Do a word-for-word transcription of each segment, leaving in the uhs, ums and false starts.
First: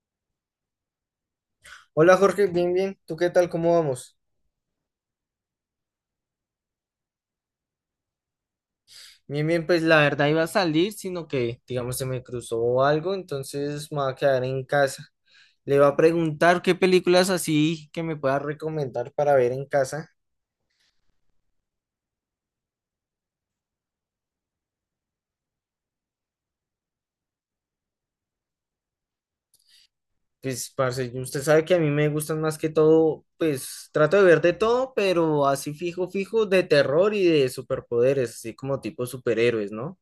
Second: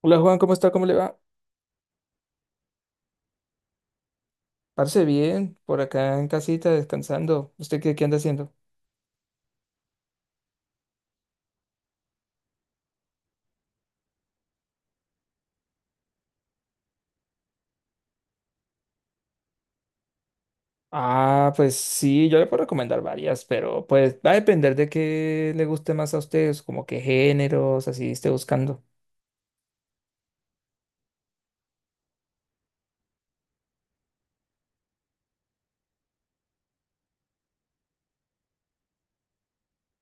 Hola Juan, ¿cómo está? ¿Cómo le va? Hola Jorge, bien, bien. ¿Tú qué tal? ¿Cómo vamos? Parece bien, por acá en casita descansando. ¿Usted qué, qué anda haciendo? Bien, bien, pues la verdad iba a salir, sino que, digamos, se me cruzó algo, entonces me voy a quedar en casa. Le va a preguntar qué películas así que me pueda recomendar para ver en casa. Ah, pues sí, yo le puedo recomendar varias, pero pues va a depender de qué le guste más a ustedes, como qué géneros, así esté buscando. Pues, parce, usted sabe que a mí me gustan más que todo, pues trato de ver de todo, pero así fijo, fijo, de terror y de superpoderes, así como tipo superhéroes, ¿no?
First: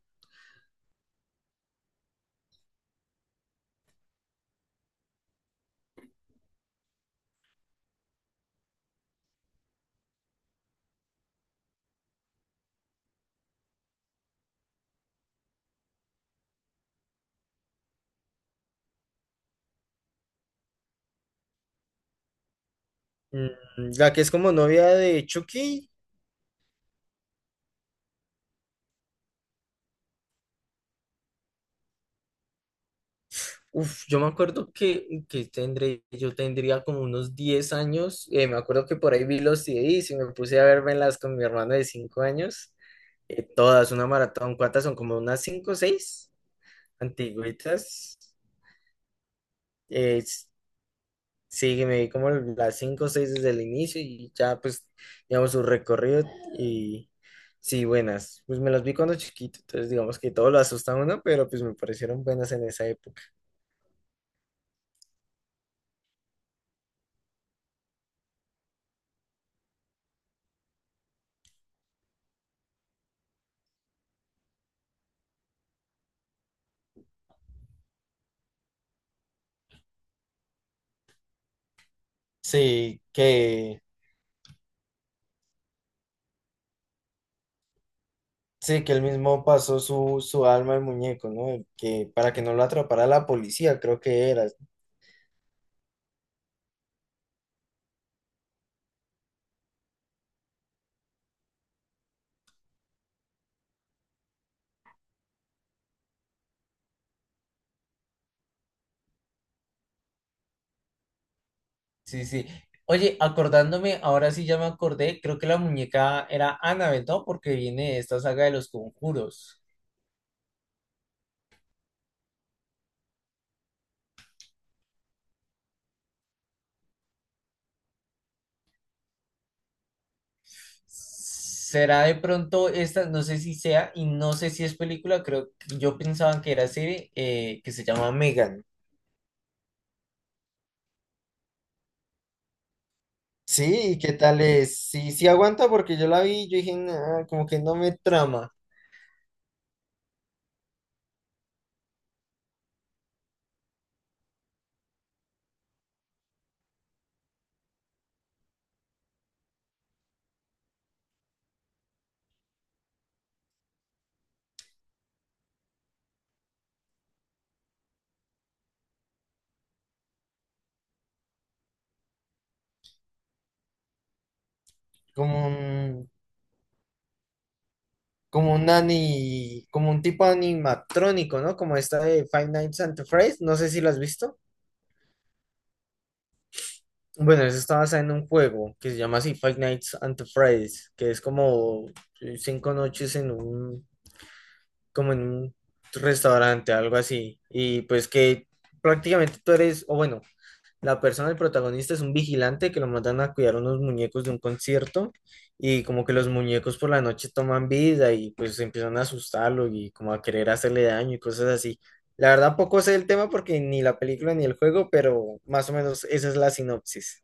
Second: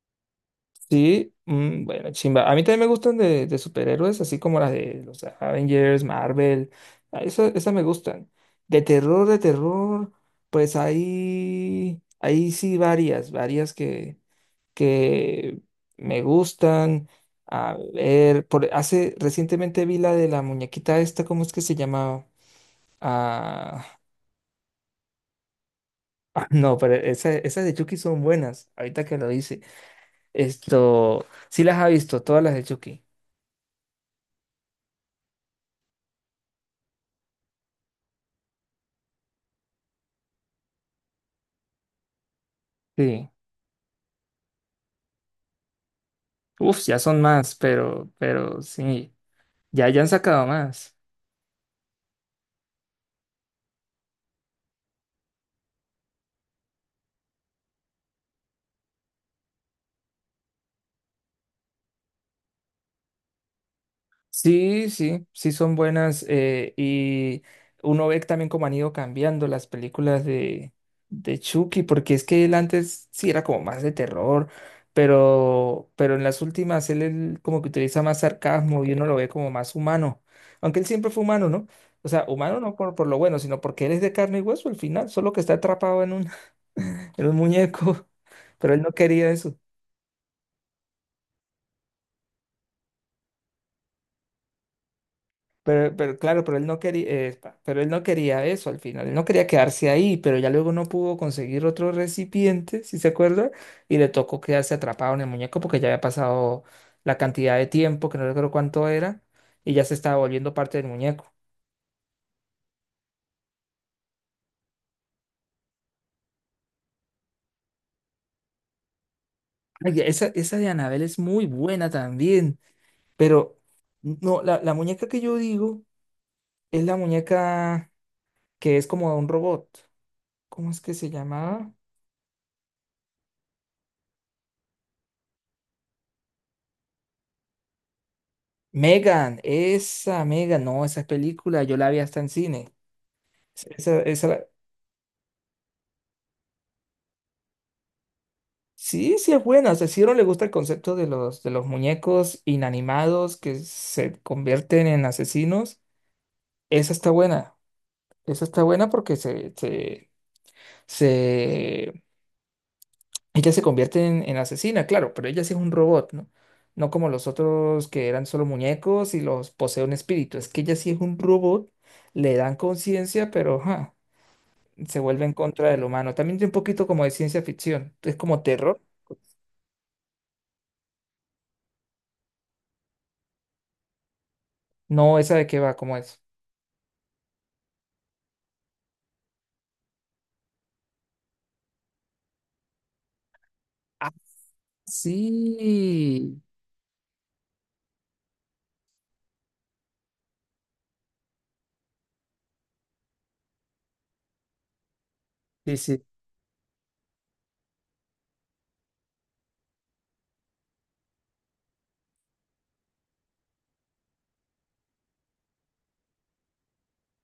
Sí, mm, bueno, chimba. A mí también me gustan de, de superhéroes, así como las de los Avengers, Marvel. Ah, esa- esas me gustan. De terror, de terror, pues ahí, ahí sí varias, varias que que me gustan. A ver, por, hace recientemente vi la de la muñequita esta, ¿cómo es que se llamaba? Mm, Ah, La que es como novia de Chucky. ah, no, pero esa- esas de Chucky son buenas, ahorita que lo dice. Esto, sí las ha visto, todas las de Chucky. Uf, yo me acuerdo que, que tendré, yo tendría como unos diez años. Eh, me acuerdo que por ahí vi los C Ds y me puse a vermelas con mi hermano de cinco años. Sí. Eh, todas, una maratón. ¿Cuántas son? Como unas cinco o seis Uf, ya son más, pero, antigüitas. pero sí, ya, ya han Eh, s- sacado más. sí, me vi como las cinco o seis desde el inicio y ya pues, digamos, su, recorrido y sí, buenas. Pues me las vi cuando chiquito, entonces digamos que todo lo asusta a uno, pero pues me parecieron buenas en esa época. Sí, sí, sí son buenas, eh, y uno ve también cómo han ido cambiando las películas de, de Chucky, porque es que él antes sí era como más de terror, pero, pero en las últimas él, él como que utiliza más sarcasmo y uno lo ve como más humano, aunque él siempre fue humano, ¿no? O sea, humano no por, Sí, por lo bueno, sino que... porque él es de carne y hueso al final, solo que está atrapado en un, en un muñeco, pero él Sí, no que él quería mismo eso. pasó su, su alma al muñeco, ¿no? El que para que no lo atrapara la policía, creo que era. Pero, pero claro, pero él no quería, eh, pa- pero él no quería eso al final, él no quería quedarse ahí, pero ya luego no pudo conseguir otro recipiente, si se acuerda, y le tocó quedarse atrapado en el muñeco porque ya había pasado la cantidad de tiempo, que no recuerdo cuánto era, y ya se estaba volviendo parte del muñeco. Sí, sí. Oye, acordándome, ahora sí ya me acordé, creo que la muñeca era Annabelle, ¿no? Porque viene de esta saga de los conjuros. Ay, esa, esa de Anabel es muy buena también, pero no, la, la muñeca que yo digo es la muñeca que es como un robot. ¿Cómo es que se llamaba? ¿Será de pronto esta? No sé si sea, y no sé si es película, creo que yo pensaba que era serie, eh, que se llama Megan. Megan, esa Megan, no, esa película yo la vi hasta en cine. Sí, ¿y Esa, qué esa tal la- es? Sí, sí aguanta porque yo la vi, yo dije, "Nah, como que no me trama, Sí, sí es buena. O sea, si a uno le gusta el concepto de los, de los muñecos inanimados que se convierten en asesinos, esa está buena. Esa está buena porque se, se, se... ella se convierte en, en asesina, claro, pero ella sí es un robot, ¿no? No como los otros que eran solo muñecos y los posee un espíritu. Es que ella sí es un robot, le dan conciencia, pero... ajá. Se vuelve en como, contra del humano. También tiene un poquito como de ciencia ficción, es como como un terror. ani, como un tipo animatrónico, ¿no? Como esta de Five Nights at Freddy's, no sé si lo has visto. No, esa de qué va, como es. Bueno, eso está basado en un juego que se llama así Five Nights at Freddy's, que es como eh, cinco noches en un, Ah, como en un sí. restaurante, algo así. Y pues que prácticamente tú eres, o bueno, la persona, el protagonista, es un vigilante que lo mandan a cuidar unos muñecos de un concierto Sí, y como sí. que los muñecos por la noche toman vida y pues empiezan a asustarlo y como a querer hacerle daño y cosas así. La verdad poco sé el tema porque ni la película ni el juego, pero más o menos esa es la sinopsis.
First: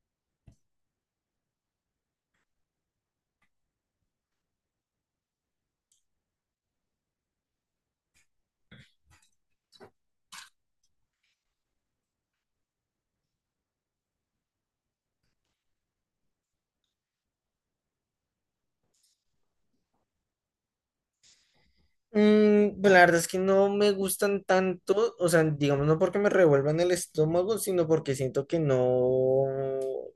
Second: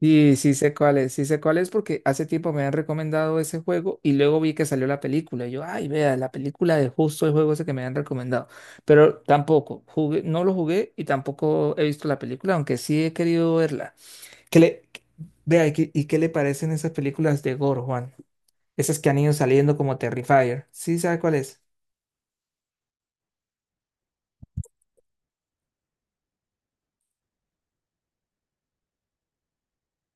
Sí, sí sé cuál es, sí sé cuál es porque hace tiempo me han recomendado ese juego y luego vi que salió la película. Y yo, ay, vea, la película de justo el juego ese que me han recomendado. Pero tampoco, jugué, no lo jugué y tampoco he visto la película, aunque sí he querido verla. ¿Qué le, qué- vea, ¿y qué, y qué le parecen esas películas de gore, Juan? Esas que han ido saliendo como Terrifier. ¿Sí sabe cuál es? Mm, pues la verdad es que no me gustan tanto, o sea, digamos, no porque me revuelvan el estómago, sino porque siento que no,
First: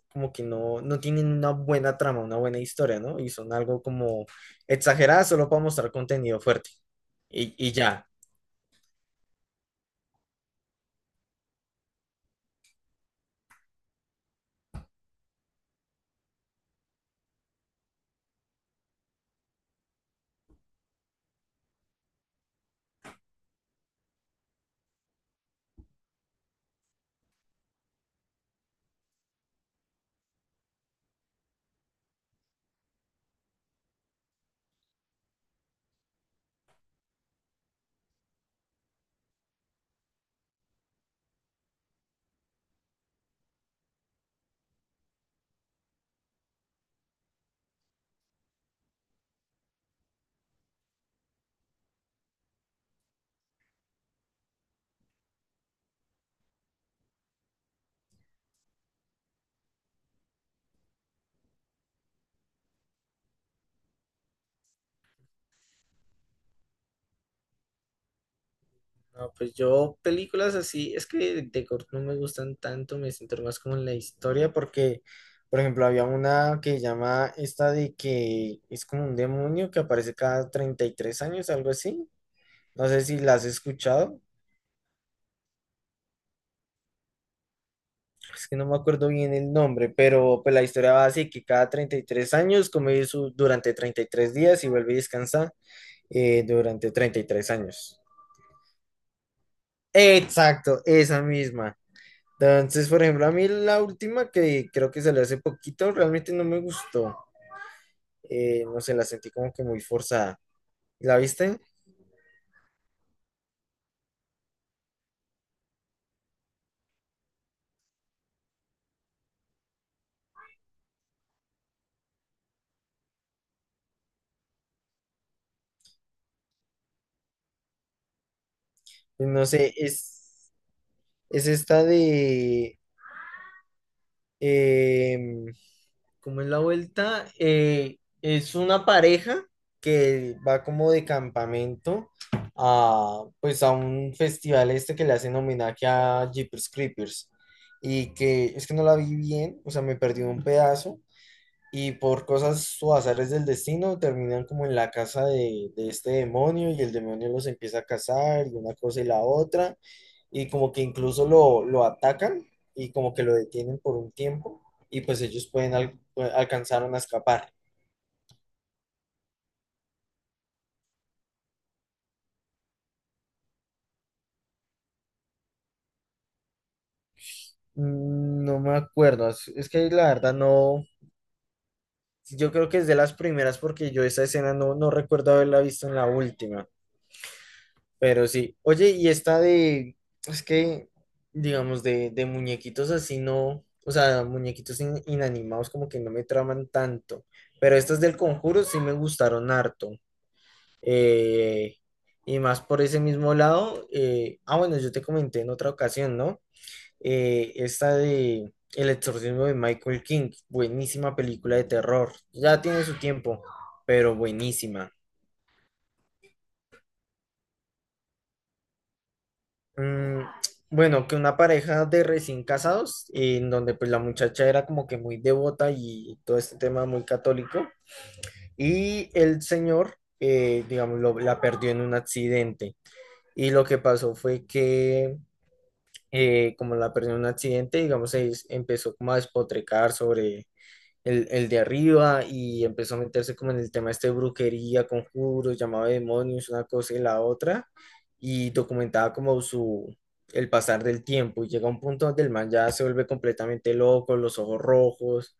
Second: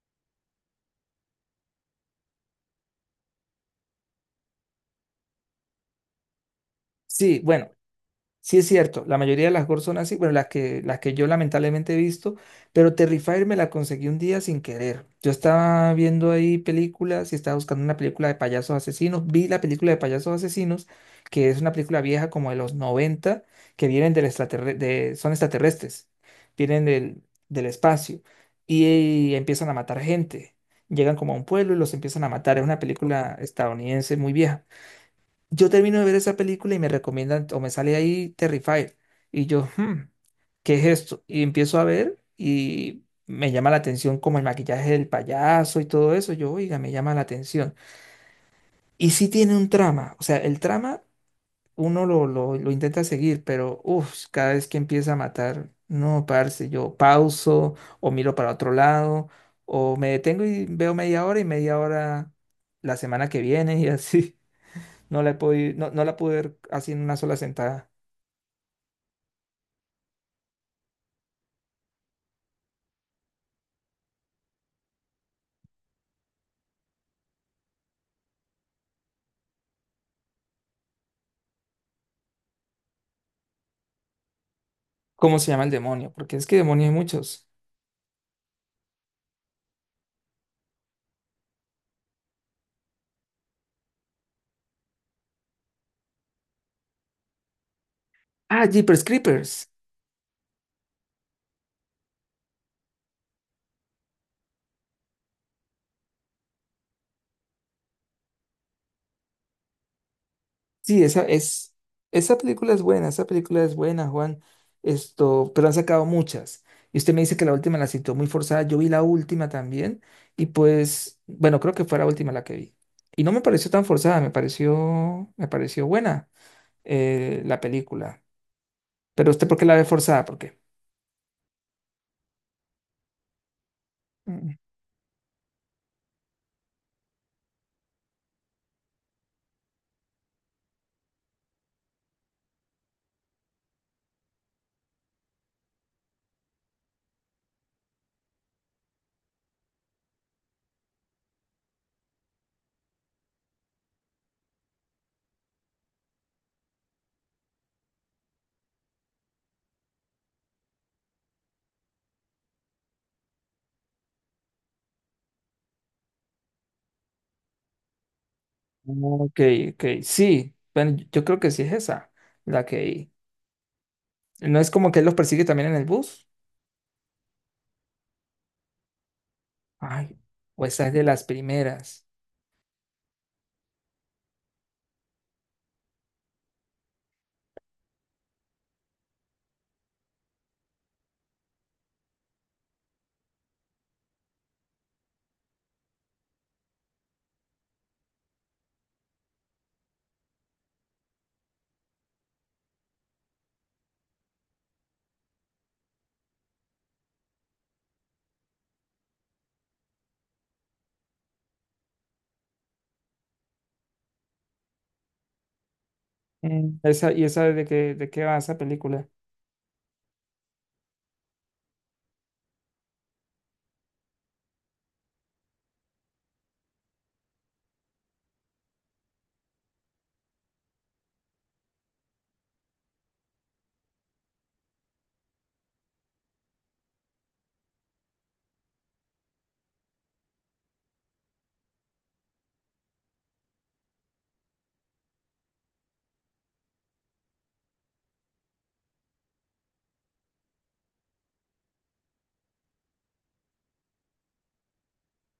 como que no, no tienen una buena trama, una buena historia, ¿no? Y son algo como exageradas solo para mostrar contenido fuerte. Sí, Y, bueno, y ya. sí es cierto, la mayoría de las GOR son así, bueno, las que, las que yo lamentablemente he visto, pero Terrifier me la conseguí un día sin querer. Yo estaba viendo ahí películas y estaba buscando una película de payasos asesinos, vi la película de payasos asesinos, que es una película vieja como de los noventa, que vienen del extraterre- de, son extraterrestres, vienen del, del espacio y empiezan a matar gente. Llegan como a un pueblo y los empiezan a matar. Es una película estadounidense muy vieja. Yo termino de ver esa película y me recomiendan, o me sale ahí Terrifier. Y yo, "Hmm, ¿qué es esto?" Y empiezo a ver y me llama la atención como el maquillaje del payaso y todo eso. Yo, oiga, me llama la atención. Y sí tiene un trama, o sea, el trama uno lo, lo, lo intenta seguir, pero uff, cada vez que empieza a matar, no, parce, yo pauso o miro para otro lado o me detengo y veo media hora y media hora la semana que viene y así. No la he podido, no, no la pude ver así en una sola sentada. No, pues yo películas así, es que de corto no me gustan tanto, me centro más como en la historia porque, por ejemplo, había una que llama esta de que es como un demonio que aparece cada treinta y tres años, algo así. No sé si la has escuchado, ¿Cómo se llama el demonio? Porque es que demonios hay muchos. es que no me acuerdo bien el nombre, pero pues la historia va así, que cada treinta y tres años come su, durante treinta y tres días y vuelve a descansar eh, durante treinta y tres años. Ah, Jeepers Creepers. Exacto, esa misma. Entonces, por ejemplo, a mí la última que creo que salió hace poquito, realmente no me gustó. Eh, no sé, la sentí como que muy forzada. Sí, ¿La esa viste? es, esa película es buena, esa película es buena, Juan. Esto, pero han sacado muchas. Y usted me dice que la última la citó muy forzada. Yo vi la última también. Y pues, bueno, creo que fue la última la que vi. Y no me pareció tan forzada, me pareció, me pareció buena, eh, la película. Pues, Pero usted, no ¿por qué sé, la ve forzada? ¿Por es, qué? es esta de... em, ¿Cómo es la vuelta? Eh, es una pareja que va como de campamento a, pues a un festival este que le hacen homenaje a Jeepers Creepers y que es que no la vi bien, o sea, me perdí un pedazo, y por cosas o azares del destino, terminan como en la casa de, de este demonio y el demonio los empieza a cazar y una cosa y la otra. Y como que incluso lo, lo atacan y como que lo detienen por un tiempo y pues ellos pueden al- alcanzaron a escapar. Ok, ok, sí. Bueno, yo creo que sí es esa, la que... ¿No es como que él los persigue también en el bus? Mm, No me acuerdo, es, es que la Ay, verdad o no, esa es de las primeras. yo creo que es de las primeras porque yo esa escena no, no recuerdo haberla visto en la última. Pero sí. Oye, y esta de, es que, digamos, de, de muñequitos así no, o sea, muñequitos in- inanimados como que no me traman tanto. Pero estas del Conjuro sí me gustaron harto. Eh, y más por ese mismo lado, eh, ah, bueno, yo te comenté en otra ocasión, ¿no? Eh, esta de El exorcismo de Michael King, buenísima película de terror. Ya tiene su tiempo, pero buenísima. Mm, esa, ¿y esa de qué, de qué va esa película? Mm, bueno, que una pareja de recién casados, en donde pues la muchacha era como que muy devota y todo este tema muy católico, y el señor, eh, digamos, lo- la perdió en un accidente. Y lo que pasó fue que, eh, como la perdió en un accidente, digamos, se empezó como a despotricar sobre el, el de arriba y empezó a meterse como en el tema este de brujería, conjuros, llamaba de demonios, una cosa y la otra, y documentaba como su, el pasar del tiempo, y llega un punto donde el man ya se vuelve completamente loco, los ojos rojos,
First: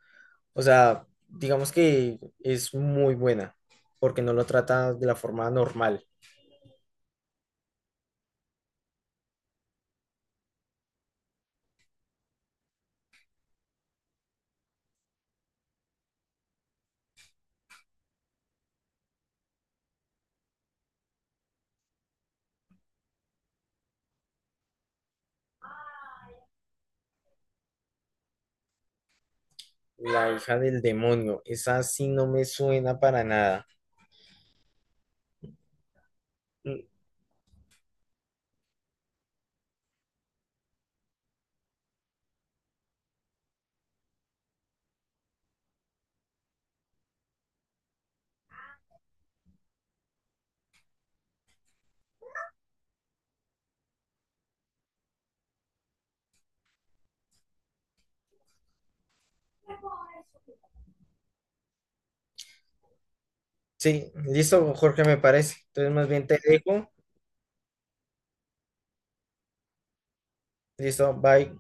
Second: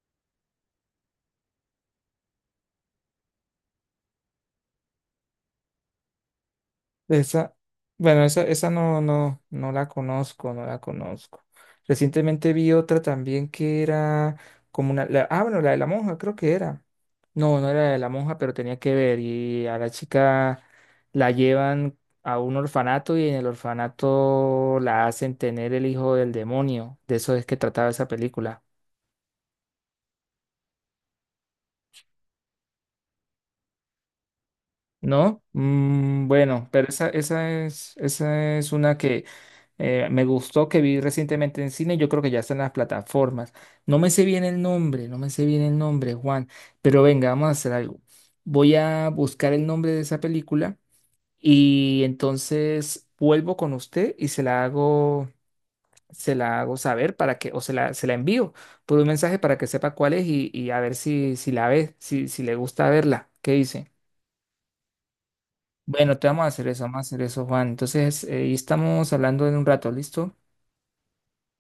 o sea, digamos que es muy buena, porque no lo trata de la forma normal. Esa, bueno, esa, esa no, no, no la conozco, no la conozco. Recientemente vi otra también que era como una, la- ah, bueno, la de la monja, creo que era. No, no era la de la monja, pero tenía que ver. Y a la chica la llevan a un orfanato y en el orfanato la hacen tener el hijo del demonio. De eso es que trataba esa película. La hija del demonio, esa sí no me suena para nada. ¿No? Mm, bueno, Mm, pero esa, esa es, esa es una que eh, me gustó, que vi recientemente en cine, yo creo que ya está en las plataformas. No me sé bien el nombre, no me sé bien el nombre, Juan, pero venga, vamos a hacer algo. Voy a buscar el nombre de esa película y entonces vuelvo con usted y se la hago, se la hago saber para que, o se la, se la envío por un mensaje para que sepa cuál es y, y a ver si, si la ve, si, si le gusta verla. ¿Qué dice? sí, listo, Jorge, me parece. Entonces, más Bueno, te bien te vamos a hacer eso, dejo. vamos a hacer eso, Juan. Entonces, eh, ahí estamos hablando en un rato, ¿listo? Listo, bye.